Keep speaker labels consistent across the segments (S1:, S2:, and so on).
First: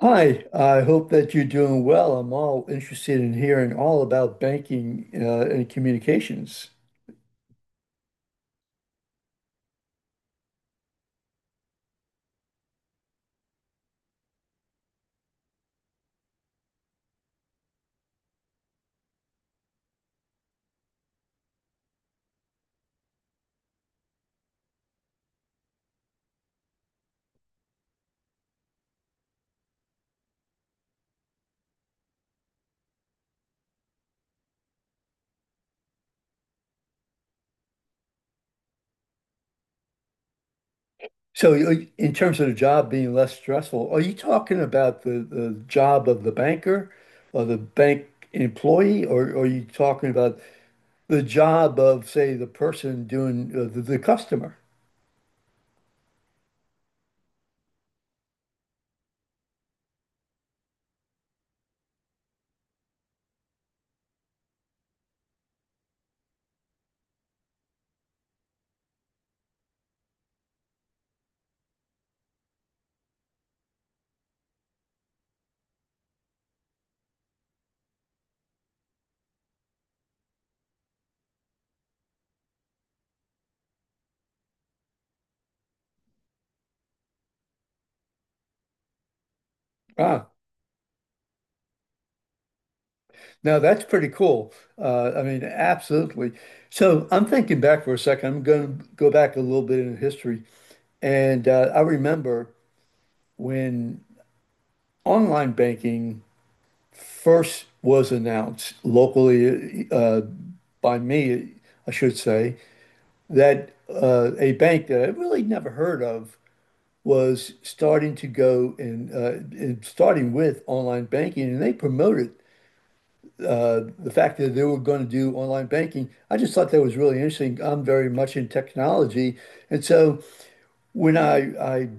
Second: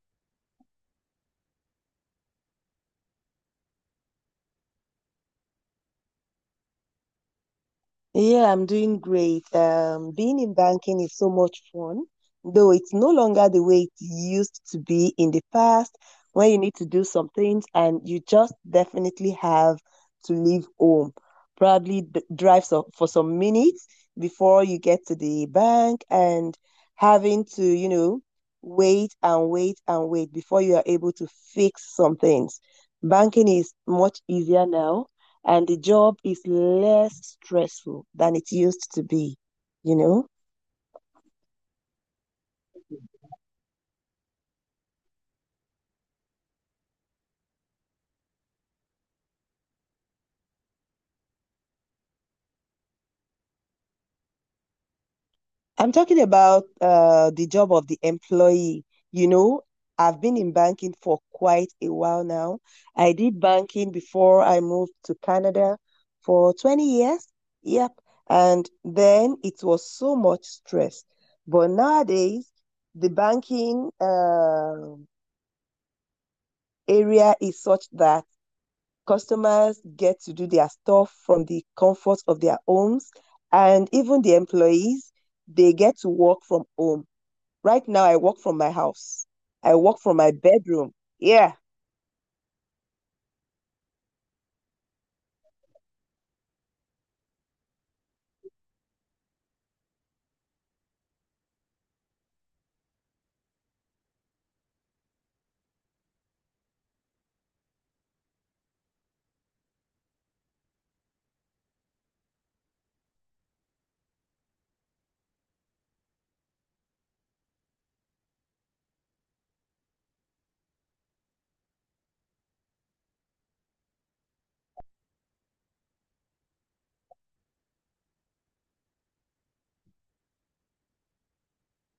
S1: Hi, I hope that you're doing well. I'm all interested in hearing all about banking and communications.
S2: Yeah, I'm doing great. Being in banking is so much fun, though it's no longer the way it used to be in the past, when you need to do some things and you just definitely have to leave home. Probably d drive so for some minutes before you get to the bank and having to, wait and wait and wait before you are able to fix some things. Banking is much easier now and the job is less stressful than it used to be, you know?
S1: So, in terms of the job being less stressful, are you talking about the job of the banker or the bank employee, or are you talking about the job of, say, the person doing the customer?
S2: I'm talking about the job of the employee. You know, I've been in banking for quite a while now. I did banking before I moved to Canada for 20 years. Yep. And then it was so much stress. But nowadays, the banking area is such that customers get to do their stuff from the comfort of their homes, and even the employees, they get to work from home. Right now, I work from my house. I work from
S1: Ah,
S2: my bedroom. Yeah.
S1: now that's pretty cool. I mean, absolutely. So, I'm thinking back for a second. I'm going to go back a little bit in history, and I remember when online banking first was announced locally, by me, I should say, that a bank that I really never heard of was starting to go and starting with online banking, and they promoted the fact that they were going to do online banking. I just thought that was really interesting. I'm very much in technology, and so when I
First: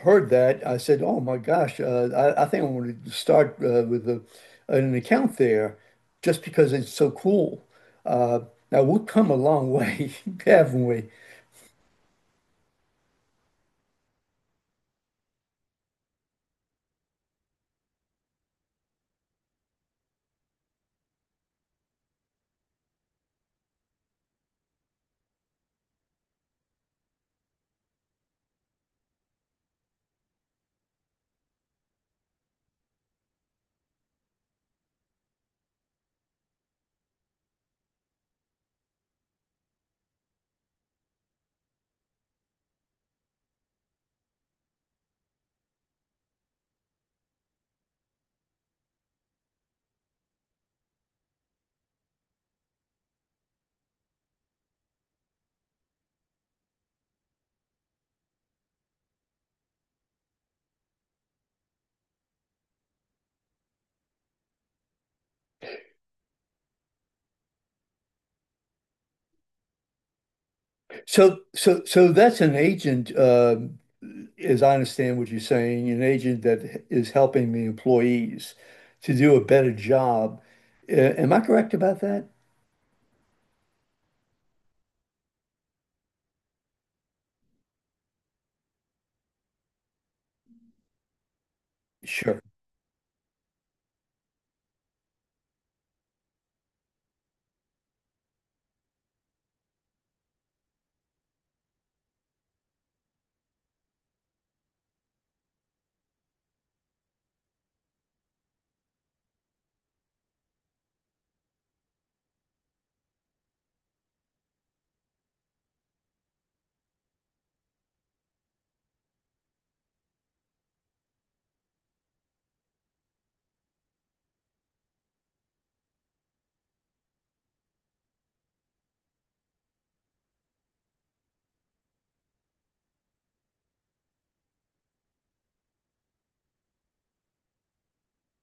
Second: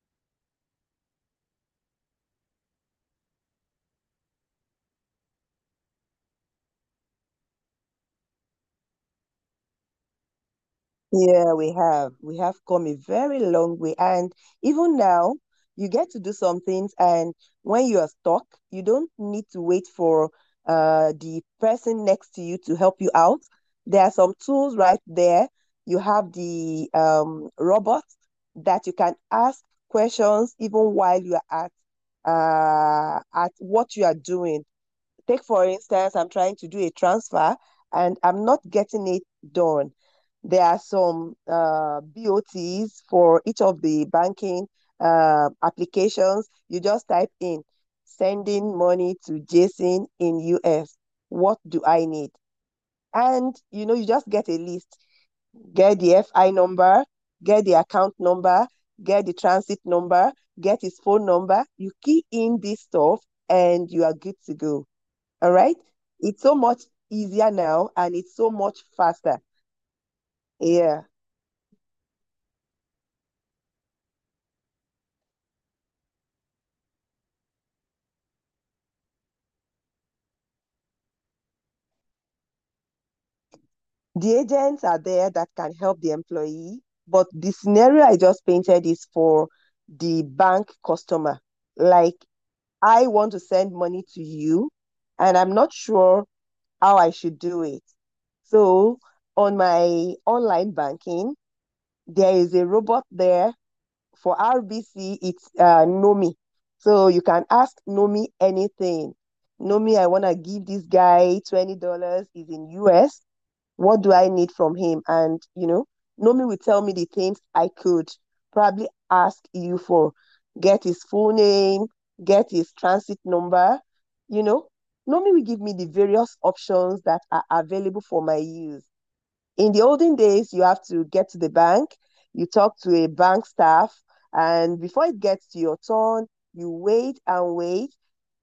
S1: heard that, I said, "Oh my gosh, I think I want to start with an account there, just because it's so cool." Uh, Now we've come a long way, haven't we?
S2: Yeah, we have. We have come a very long way. And even now, you get to do some things. And when you are stuck, you don't need to wait for the person next to you to help you out. There are some tools right there. You have the robot that you can ask questions even while you are at what you are doing. Take, for instance, I'm trying to do a transfer and I'm not getting it done. There are some BOTs for each of the banking applications. You just type in sending money to Jason in US. What do I need? And you just get a list. Get the FI number, get the account number, get the transit number, get his phone number. You key in this stuff and you are good to go. All right. It's so much easier now and it's so much faster. Yeah.
S1: So that's an agent, as I understand what you're saying, an agent that is helping the employees to do a better job. Am I correct about that?
S2: The agents are there that can help the employee, but the scenario I just painted is for the bank customer. Like,
S1: Sure.
S2: I want to send money to you, and I'm not sure how I should do it. So, on my online banking, there is a robot there for RBC, it's Nomi. So you can ask Nomi anything. Nomi, I want to give this guy $20. He's in US. What do I need from him? And, you know, Nomi will tell me the things I could probably ask you for. Get his full name, get his transit number, you know. Nomi will give me the various options that are available for my use in the olden days, you have to get to the bank, you talk to a bank staff, and before it gets to your turn, you wait and wait.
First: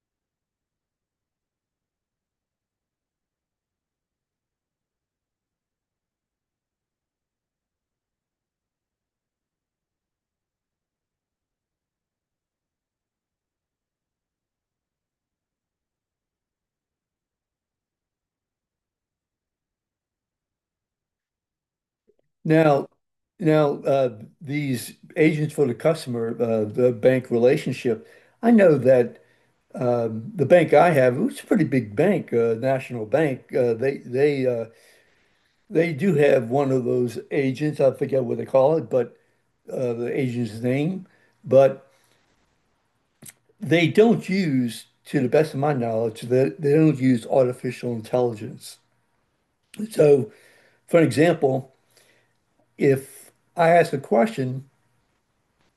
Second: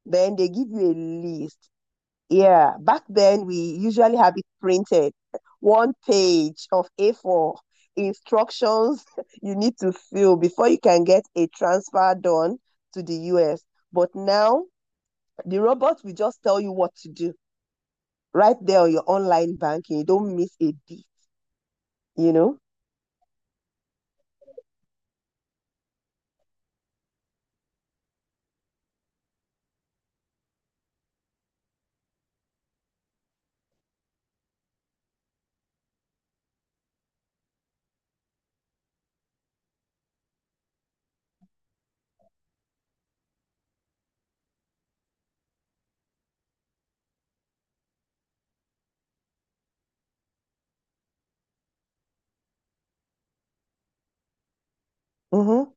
S2: Then they give you a list. Yeah, back then we usually have it printed, one page of A4 instructions you need to fill before you can get a transfer done to the US. But now the robot will just tell you what to do right there on your online banking. You don't miss a beat, you know?
S1: Now, now, these agents for the customer, the bank relationship. I know that the bank I have, it's a pretty big bank, National Bank. They do have one of those agents. I forget what they call it, but the agent's name. But they don't use, to the best of my knowledge, they don't use artificial intelligence. So, for example, if I ask a question,
S2: Mm-hmm.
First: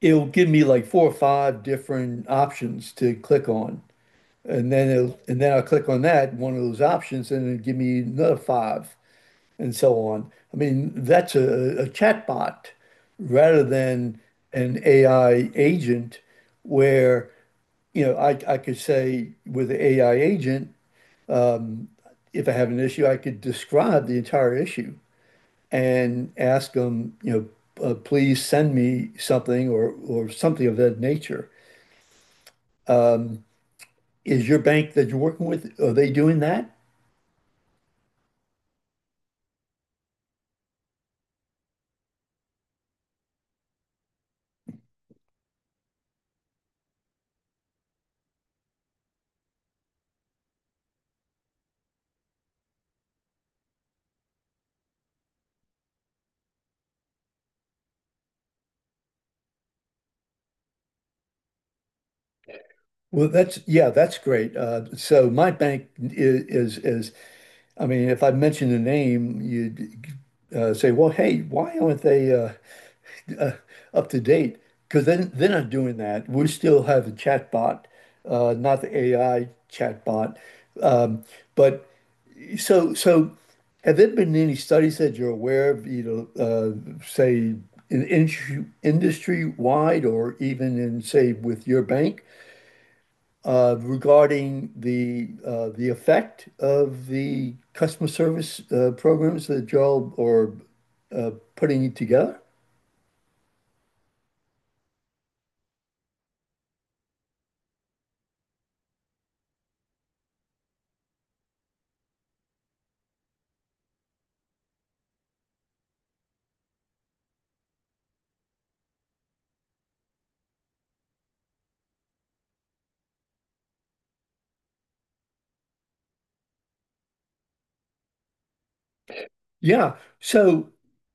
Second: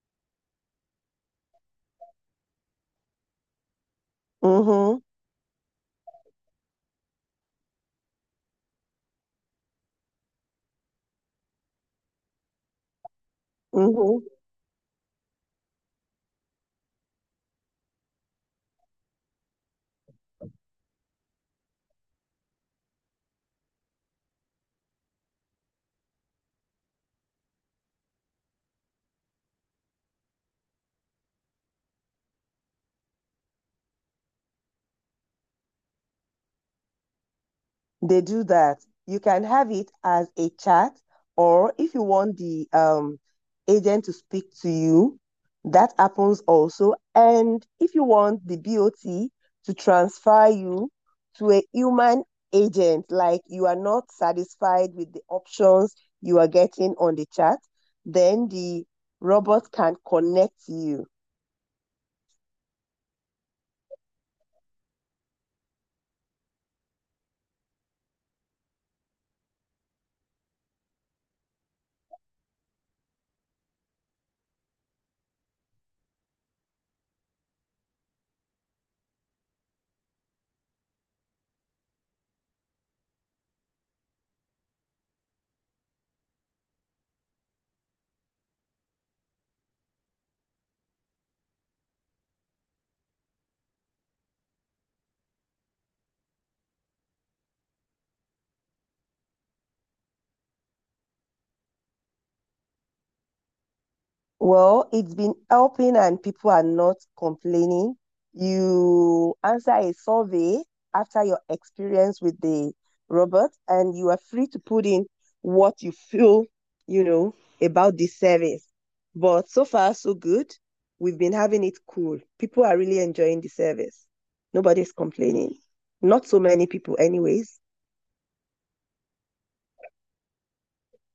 S1: it'll give me like four or five different options to click on. And then
S2: Mm-hmm,
S1: it'll, and then I'll click on one of those options, and it'll give me another five and so on. I mean, that's a chatbot rather than
S2: mm-hmm.
S1: an AI agent where, you know, I could say with the AI agent, if I have an issue, I could describe the entire issue and ask them, you know, please send me something or something of that nature. Is your bank that you're working with, are they doing that?
S2: They do that. You can have it as a chat, or if you want the agent to speak to you, that happens also. And if you want the BOT to transfer you to a human agent, like you are not satisfied with the options you are getting on the chat, then the robot can connect you.
S1: Well, that's great. So my bank is, is I mean, if I mention a name, you'd say, "Well, hey, why aren't they uh, up to date?" Because then they're not doing that. We still have a chat bot, not the AI chat bot, um, but So, so have there been any studies that you're aware of, you know, say in industry, industry-wide or even in, say, with your bank, regarding the effect of the customer service programs that y'all are putting together?
S2: Well, it's been helping and people are not complaining. You answer a survey after your experience with the robot, and you are free to put in what you feel, you know, about the service. But so far, so good. We've been having it cool. People are really enjoying the service. Nobody's complaining. Not so many people, anyways.
S1: Yeah. So,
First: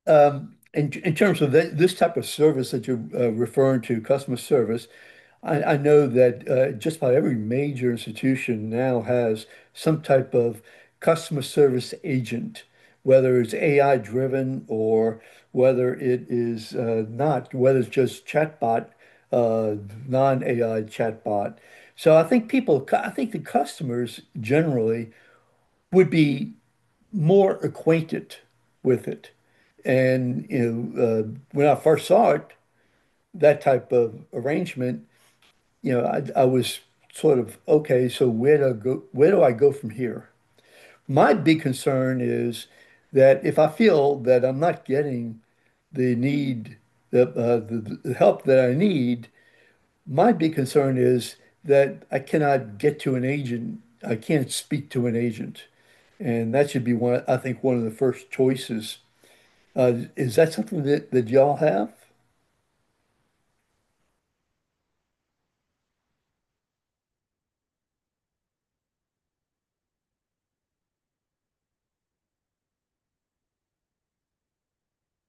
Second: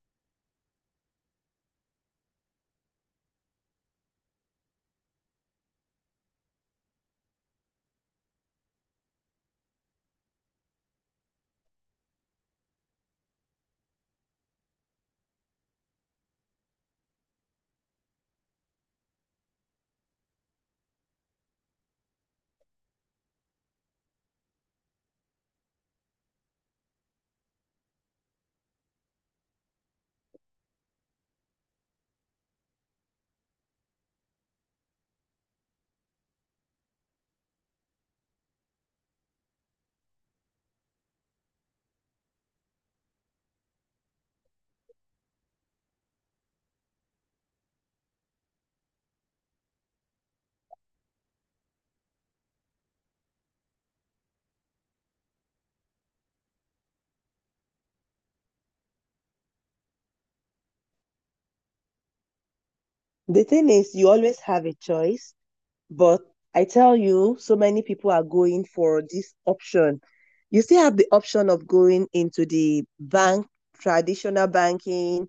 S1: in terms of that, this type of service that you're referring to, customer service, I know that just about every major institution now has some type of customer service agent, whether it's AI driven or whether it is not, whether it's just chatbot, uh, non-AI chatbot. So I think people, I think the customers generally would be more acquainted with it. And, you know, when I first saw it, that type of arrangement, you know, I was sort of, okay, so where do I go, where do I go from here? My big concern is that if I feel that I'm not getting the need, the help that I need, my big concern is that I cannot get to an agent. I can't speak to an agent. And that should be one, I think, one of the first choices. Is that something that, that y'all have?
S2: The thing is, you always have a choice. But I tell you, so many people are going for this option. You still have the option of going into the bank, traditional banking,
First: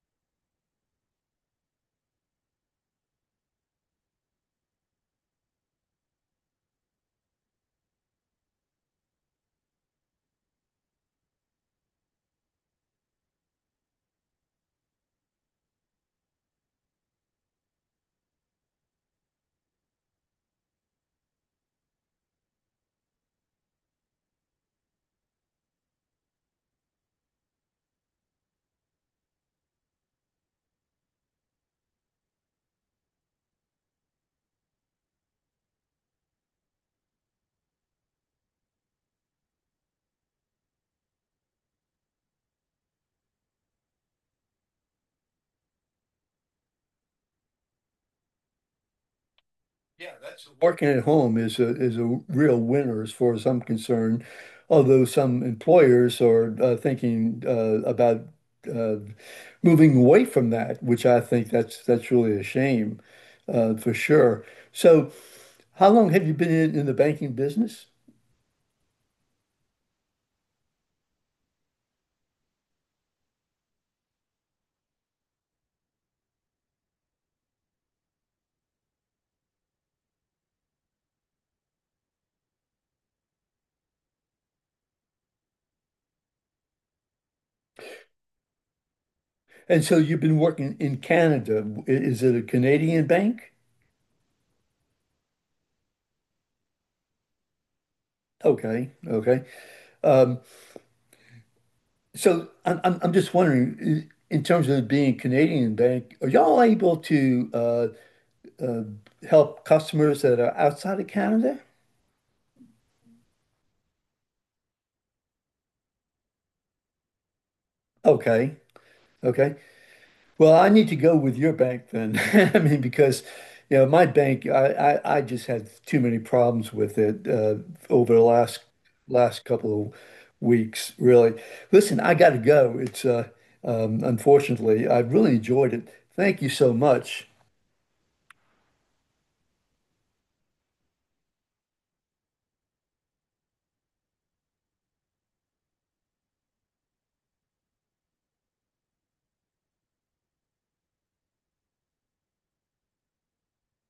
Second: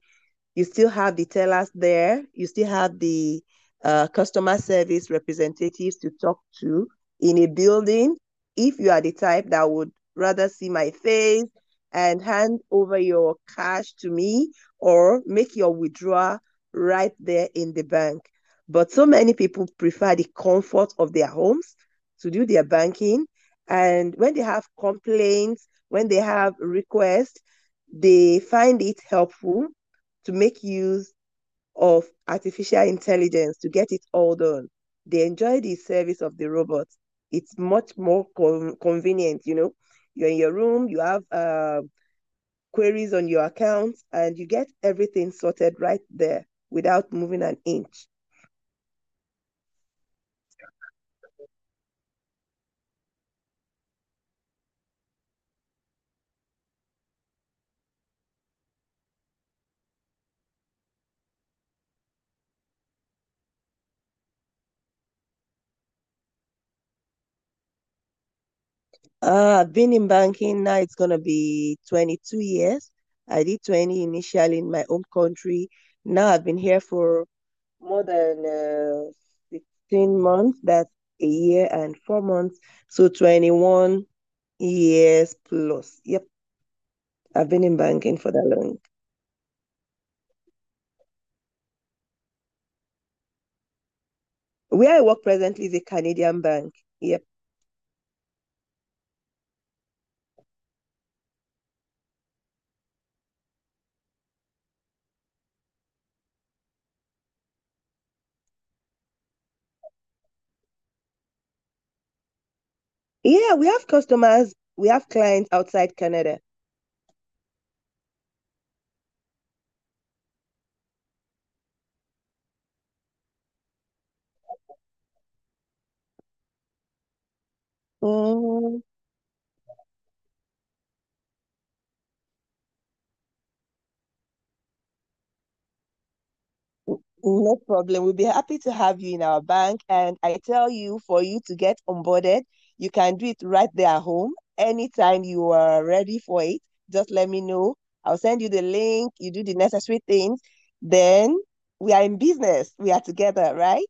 S2: you still have the tellers there, you still have the customer service representatives to talk to in a building. If you are the type that would rather see my face and hand over your cash to me or make your withdrawal right there in the bank. But so many people prefer the comfort of their homes to do their banking. And when they have complaints, when they have requests, they find it helpful to make use of artificial intelligence to get it all done. They enjoy the service of the robots. It's much more convenient, you know. You're in your room, you have queries on your account, and you get everything sorted right there without moving an inch.
S1: Yeah, that's working at home is a real winner as far as I'm concerned. Although some employers are thinking about uh, moving away from that, which I think that's really a shame, for sure. So, how long have you been in the banking business?
S2: I've been in banking now, it's going to be 22 years. I did 20 initially in my home country. Now I've been here for more than 16 months, that's a year and 4 months. So 21 years plus. Yep. I've been in banking for that long.
S1: And so you've been working in Canada. Is it a Canadian bank?
S2: Where I work presently is a Canadian bank. Yep.
S1: Okay, okay. Um, So I'm just wondering, in terms of being a Canadian bank, are y'all able to uh, help customers that are outside of Canada?
S2: Yeah, we have customers, we have clients outside Canada.
S1: Okay, okay. Well, I need to go with your bank then. I mean, because you know my bank, I just had too many problems with it over the last last couple of weeks, really. Listen, I got to go. It's unfortunately, I really enjoyed it. Thank you so much.
S2: No problem. We'll be happy to have you in our bank. And I tell you, for you to get onboarded, you can do it right there at home. Anytime you are ready for it, just let me know. I'll send you the link. You do the necessary things. Then we are in business. We are together, right?